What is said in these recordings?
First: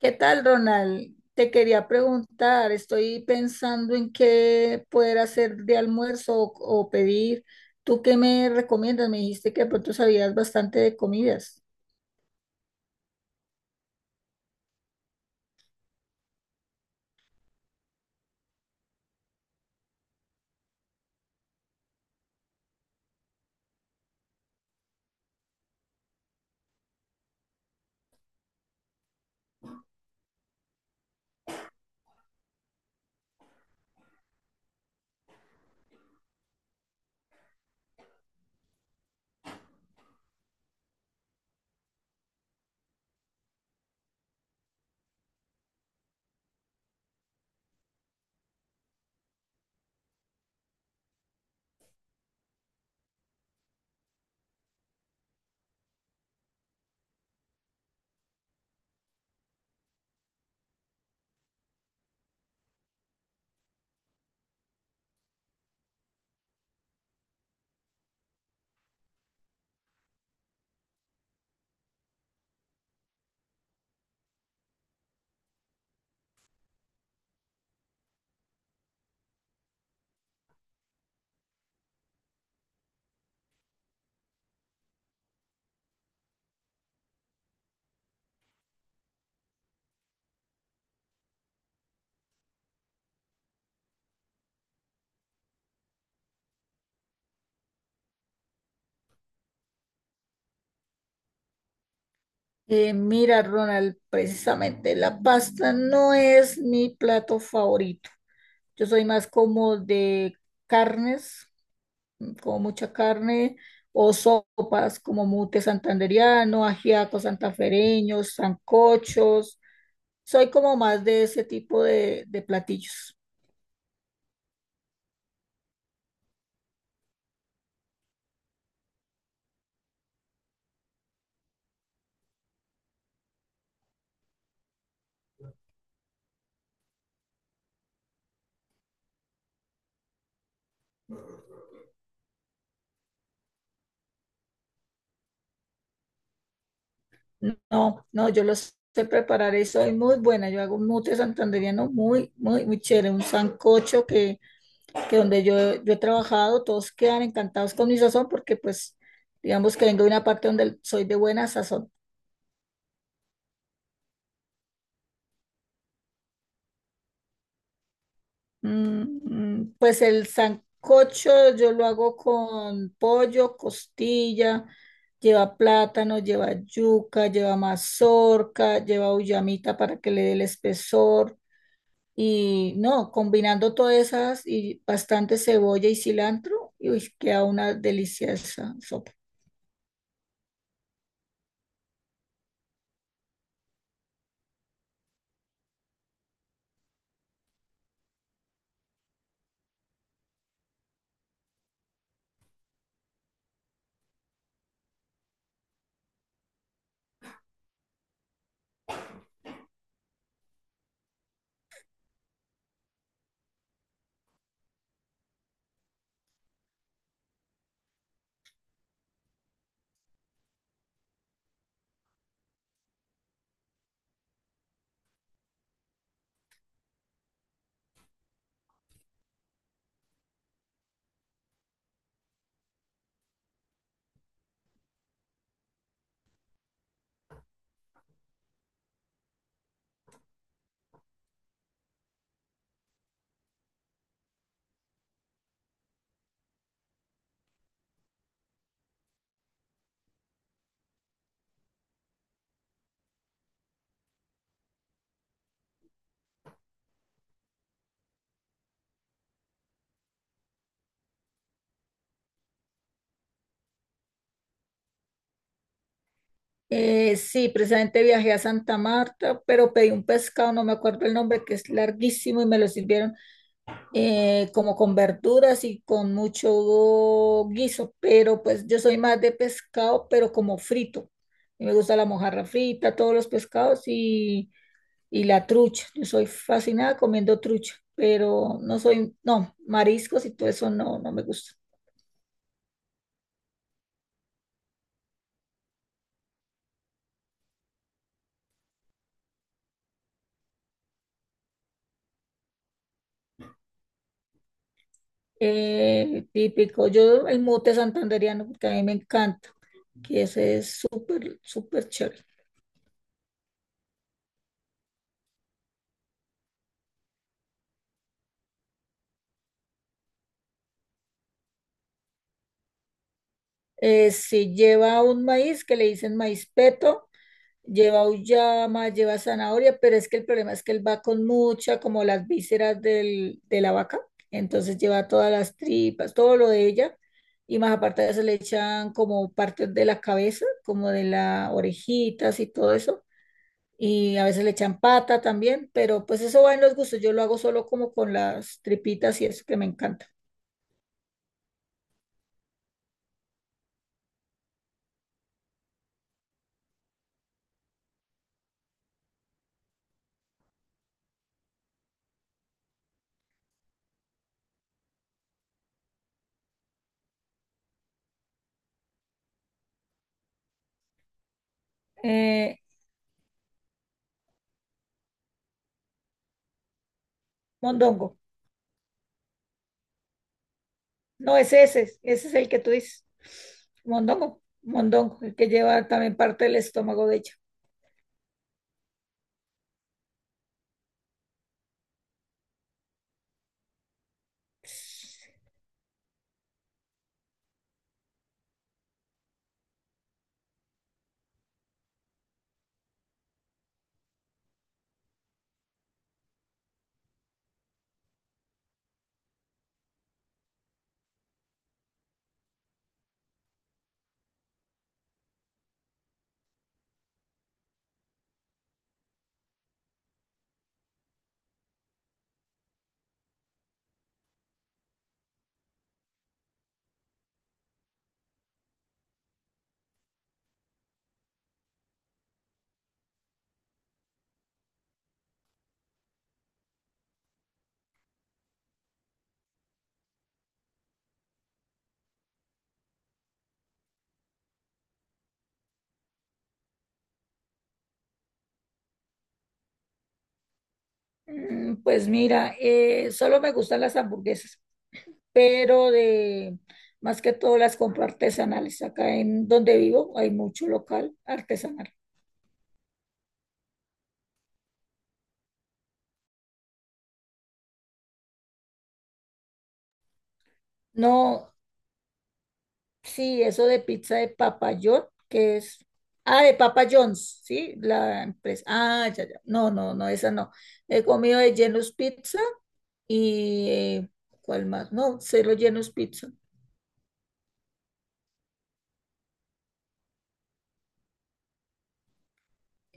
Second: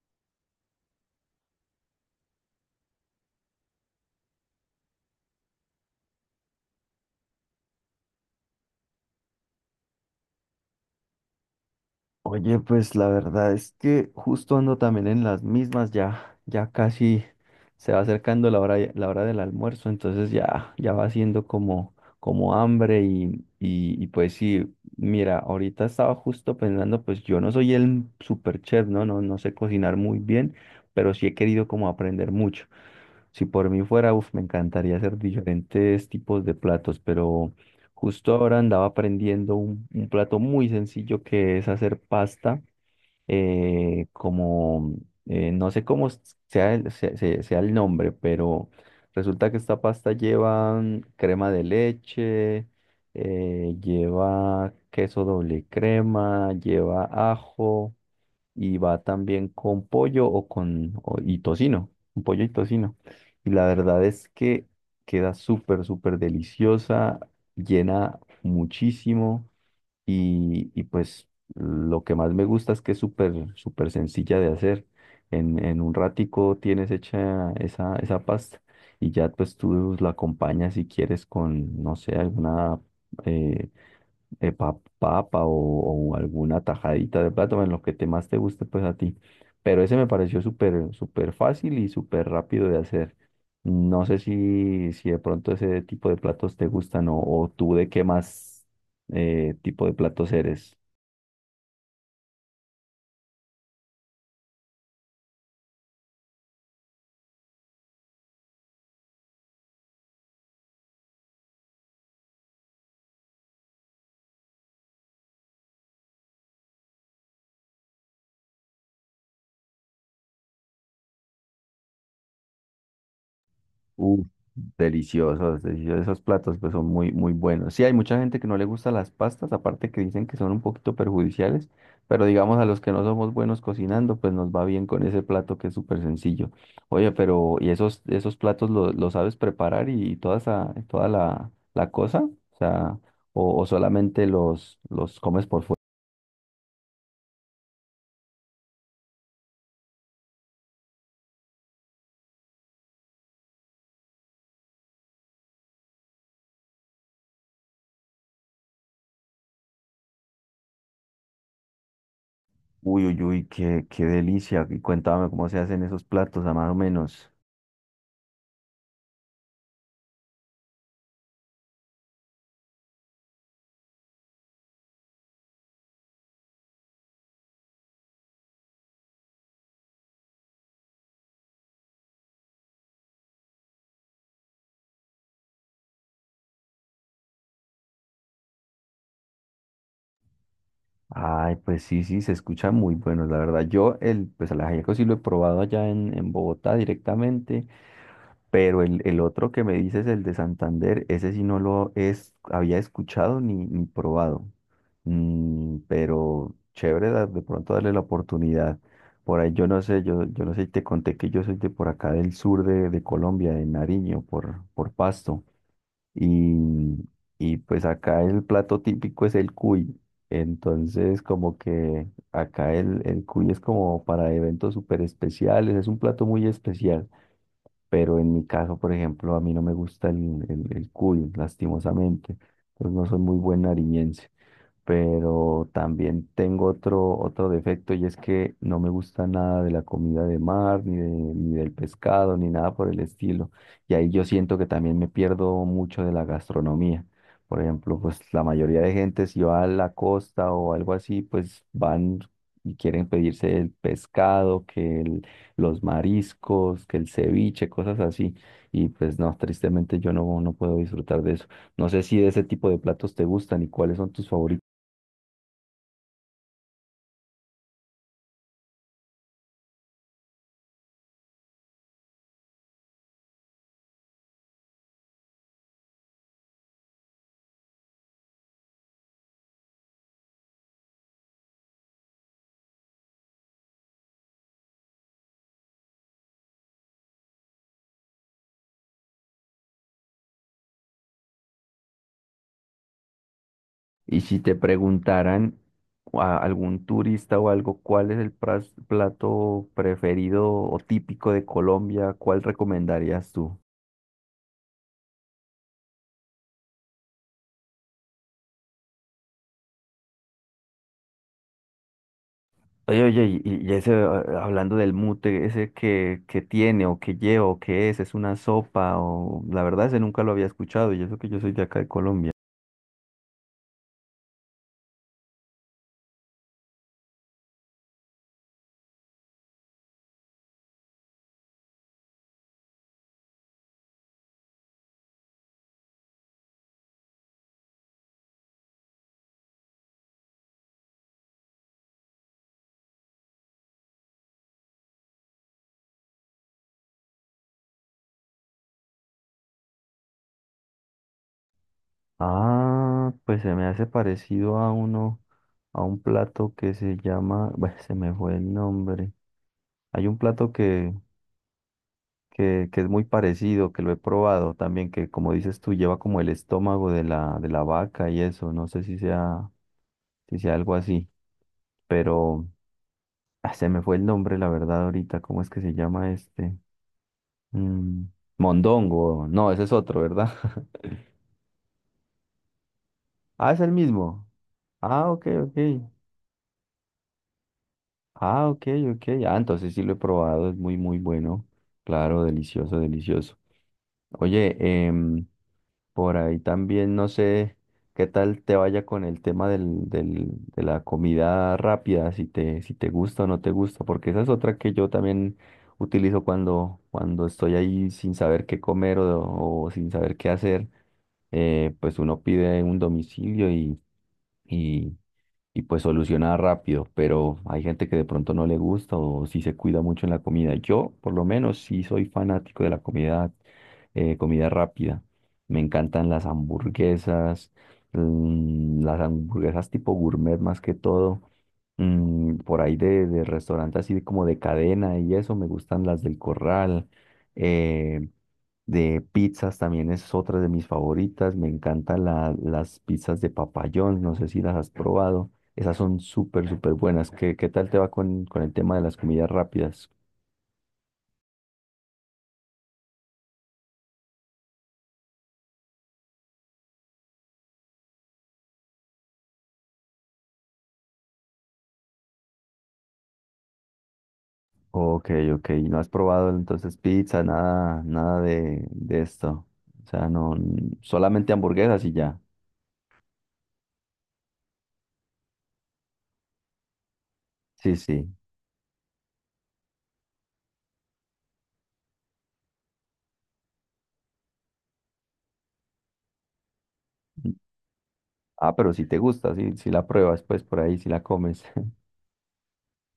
¿Qué tal, Ronald? Te quería preguntar, estoy pensando en qué poder hacer de almuerzo o pedir. ¿Tú qué me recomiendas? Me dijiste que de pronto sabías bastante de comidas. Oye, pues la verdad es que justo ando también en las mismas, ya, ya casi se va acercando la hora del almuerzo, entonces ya, ya va siendo como, como hambre y pues sí, mira, ahorita estaba justo pensando, pues yo no soy el super chef, ¿no? No sé cocinar muy bien, pero sí he querido como aprender mucho. Si por mí fuera, uf, me encantaría hacer diferentes tipos de platos, pero justo ahora andaba aprendiendo un plato muy sencillo que es hacer pasta, eh, como, no sé cómo sea sea el nombre, pero resulta que esta pasta lleva crema de leche, lleva queso doble crema, lleva ajo y va también con pollo o y tocino, con pollo y tocino. Y la verdad es que queda súper, súper deliciosa, llena muchísimo y pues lo que más me gusta es que es súper, súper sencilla de hacer. En un ratico tienes hecha esa pasta y ya pues tú la acompañas si quieres con, no sé, alguna... eh, papa o alguna tajadita de plátano, en lo que te más te guste, pues a ti. Pero ese me pareció súper, súper fácil y súper rápido de hacer. No sé si de pronto ese tipo de platos te gustan o tú de qué más tipo de platos eres. Mira, Ronald, precisamente la pasta no es mi plato favorito. Yo soy más como de carnes, como mucha carne, o sopas como mute santandereano, ajiaco santafereño, sancochos. Soy como más de ese tipo de platillos. Uf, deliciosos, deliciosos. Esos platos pues son muy, muy buenos. Sí, hay mucha gente que no le gusta las pastas, aparte que dicen que son un poquito perjudiciales, pero digamos a los que no somos buenos cocinando, pues nos va bien con ese plato que es súper sencillo. Oye, pero ¿y esos platos lo sabes preparar y toda esa, toda la cosa? O sea, o solamente los comes por fuera. No, no, no, yo los sé preparar y soy muy buena. Yo hago un mute santandereano muy, muy, muy chévere. Un sancocho que donde yo he trabajado, todos quedan encantados con mi sazón, porque pues digamos que vengo de una parte donde soy de buena sazón. Uy, uy, uy, qué, qué delicia. Y cuéntame cómo se hacen esos platos, a más o menos. Mm, mm, pues el sancocho yo lo hago con pollo, costilla, lleva plátano, lleva yuca, lleva mazorca, lleva uyamita para que le dé el espesor. Y no, combinando todas esas y bastante cebolla y cilantro, y uy, queda una deliciosa sopa. Ay, pues sí, sí, se escucha muy bueno, la verdad. Yo el, pues el ajiaco sí lo he probado allá en Bogotá directamente, pero el otro que me dices, el de Santander, ese sí no lo es, había escuchado ni, ni probado. Mm, pero chévere de pronto darle la oportunidad. Por ahí yo no sé, yo no sé si te conté que yo soy de por acá del sur de Colombia, de Nariño, por Pasto. Y, y pues acá el plato típico es el cuy. Entonces, como que acá el cuy es como para eventos súper especiales, es un plato muy especial. Pero en mi caso, por ejemplo, a mí no me gusta el cuy, lastimosamente. Pues no soy muy buen nariñense, pero también tengo otro, otro defecto y es que no me gusta nada de la comida de mar, ni, ni del pescado, ni nada por el estilo. Y ahí yo siento que también me pierdo mucho de la gastronomía. Por ejemplo, pues la mayoría de gente si va a la costa o algo así, pues van y quieren pedirse el pescado, los mariscos, que el ceviche, cosas así. Y pues no, tristemente yo no, no puedo disfrutar de eso. No sé si de ese tipo de platos te gustan y cuáles son tus favoritos. Sí, precisamente viajé a Santa Marta, pero pedí un pescado, no me acuerdo el nombre, que es larguísimo y me lo sirvieron, como con verduras y con mucho guiso, pero pues yo soy más de pescado, pero como frito. Y me gusta la mojarra frita, todos los pescados y la trucha. Yo soy fascinada comiendo trucha, pero no soy, no, mariscos y todo eso no, no me gusta. Y si te preguntaran a algún turista o algo, ¿cuál es el plato preferido o típico de Colombia? ¿Cuál recomendarías tú? Típico, yo el mute santandereano, porque a mí me encanta, que ese es súper, súper chévere. Oye, oye, y ese, ah, hablando del mute, ese que tiene o que lleva o que es una sopa o la verdad ese nunca lo había escuchado y eso que yo soy de acá de Colombia. Si lleva un maíz que le dicen maíz peto, lleva uyama, lleva zanahoria, pero es que el problema es que él va con mucha, como las vísceras de la vaca, entonces lleva todas las tripas, todo lo de ella, y más aparte de eso le echan como partes de la cabeza, como de las orejitas y todo eso, y a veces le echan pata también, pero pues eso va en los gustos, yo lo hago solo como con las tripitas y eso que me encanta. Ah, pues se me hace parecido a uno, a un plato que se llama, bueno, se me fue el nombre. Hay un plato que es muy parecido, que lo he probado también, que como dices tú, lleva como el estómago de la vaca y eso, no sé si sea, si sea algo así, pero Eh, ah, se me fue el nombre, la verdad, ahorita, ¿cómo es que se llama este? Mm, mondongo, mondongo, no, ese es otro, ¿verdad? no, ese es el que tú dices, Ah, es el mismo. mondongo. Ah, Mondongo, ok, el que lleva ok. también parte del estómago de ella. Ah, ok, ok. Ah, entonces sí lo he probado, es muy, muy bueno. Claro, delicioso, delicioso. Oye, por ahí también no sé qué tal te vaya con el tema del, del- de la comida rápida, si te, si te gusta o no te gusta, porque esa es otra que yo también utilizo cuando, cuando estoy ahí sin saber qué comer o sin saber qué hacer, pues uno pide un domicilio y, y pues soluciona rápido, pero hay gente que de pronto no le gusta o si se cuida mucho en la comida. Yo, por lo menos, sí soy fanático de la comida, comida rápida. Me encantan las hamburguesas, mm, las hamburguesas tipo gourmet más que todo. Mm, por ahí de restaurante así de como de cadena y eso, me gustan las del Corral. Eh, de pizzas también es otra de mis favoritas. Me encantan las pizzas de papayón, no sé si las has probado. Esas son súper, súper buenas. ¿Qué, qué tal te va con el tema de las comidas rápidas? Mm, pues mira, solo me gustan las hamburguesas, pero de más que todo las compro artesanales. Acá en donde vivo hay mucho local artesanal. Ok, ok. ¿No has probado entonces pizza, nada, nada de, de esto? O sea, no, solamente No, hamburguesas y ya. sí, eso de pizza de Papa John, que es, ah, de Papa John's, sí, Sí, sí. la empresa. Ah, ya, ya. No, no, no, esa no. He comido de Genus Pizza y ¿cuál más? No, solo Genus Pizza. Ah, pero si te gusta, si, si la pruebas, pues por ahí, si la comes.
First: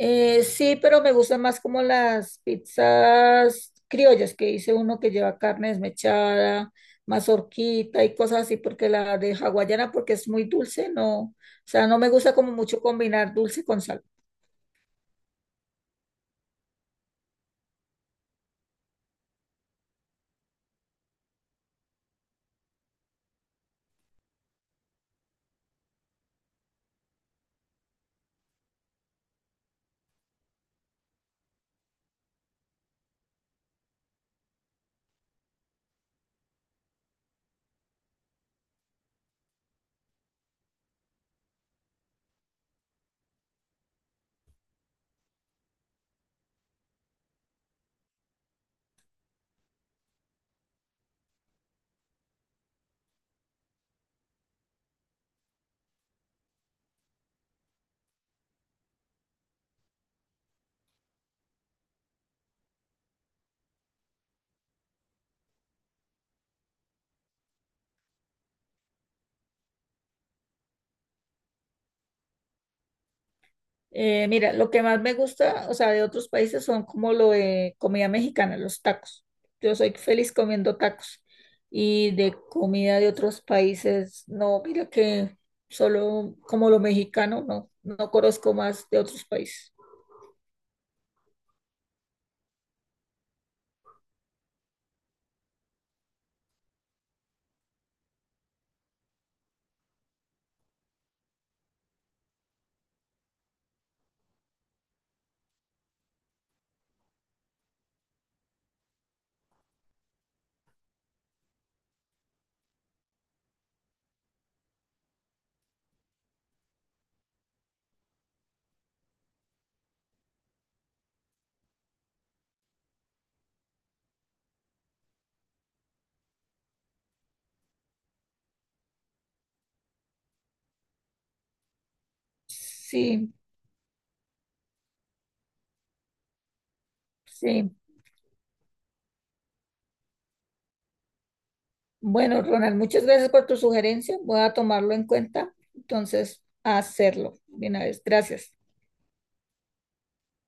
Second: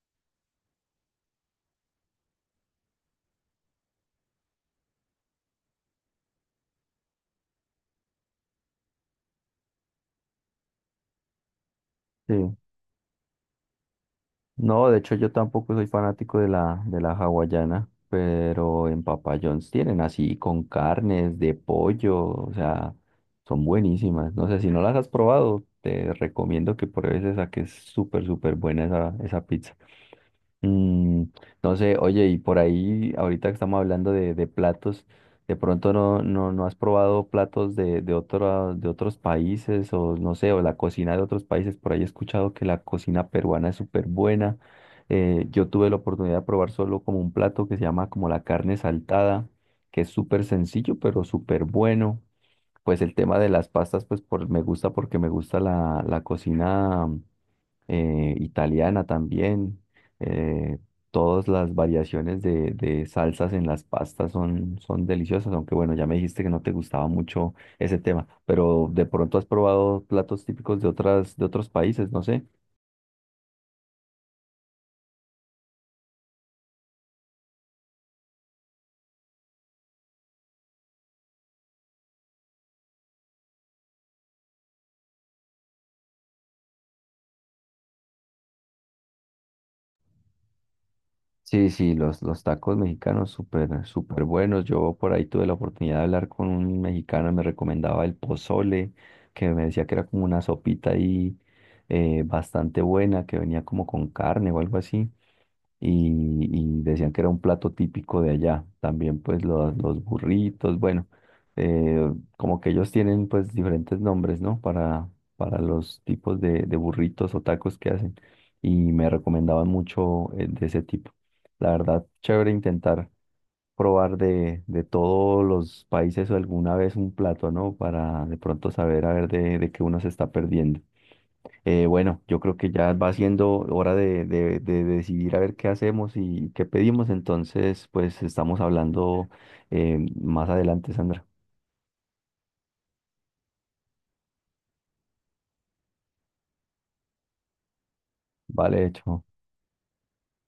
Sí, pero me gustan más como las pizzas criollas, que hice uno que lleva carne desmechada, mazorquita y cosas así, porque la de hawaiana, porque es muy dulce, no, o sea, no me gusta como Sí. mucho combinar dulce con salado. No, de hecho yo tampoco soy fanático de la hawaiana, pero en Papa John's tienen así con carnes de pollo, o sea, son buenísimas. No sé, si no las has probado, te recomiendo que pruebes esa, que es súper, súper buena esa, esa pizza. Mm, no sé, oye, y por ahí, ahorita que estamos hablando de platos, de pronto no, no, no has probado platos de de otros países, o no sé, o la cocina de otros países, por ahí he escuchado que la cocina peruana es súper buena. Yo tuve la oportunidad de probar solo como un plato que se llama como la carne saltada, que es súper sencillo, pero súper bueno. Pues el tema de las pastas, pues por, me gusta porque me gusta la cocina italiana también. eh, Todas las variaciones de salsas en las pastas son, son deliciosas, aunque bueno, ya me dijiste que no te gustaba mucho ese tema, pero de pronto has probado platos típicos de otras, de otros países, no sé. Mira, lo que más me gusta, o sea, de otros países son como lo de comida mexicana, los tacos. Yo soy feliz comiendo tacos. Y de comida de otros países, no, mira que solo como lo mexicano, no, no conozco más de otros países. Sí, sí, los tacos mexicanos súper, súper buenos. Yo por ahí tuve la oportunidad de hablar con un mexicano, me recomendaba el pozole, que me decía que era como una sopita ahí bastante buena, que venía como con carne o algo así. Y, y decían que era un plato típico de allá. También pues los burritos, bueno, eh, como que ellos tienen pues diferentes nombres, ¿no? Para los tipos de burritos o tacos que hacen. Y me recomendaban mucho de ese tipo. La verdad, chévere intentar probar de todos los países o alguna vez un plato, ¿no? Para de pronto saber a ver de qué uno se está perdiendo. Bueno, yo creo que ya va Sí, siendo hora de decidir a ver qué hacemos y qué pedimos. sí. Entonces, pues estamos hablando más adelante, Sandra. Bueno, Ronald, muchas gracias por tu sugerencia. Voy a tomarlo en cuenta. Entonces, a hacerlo. Bien, a ver, gracias. Vale, hecho.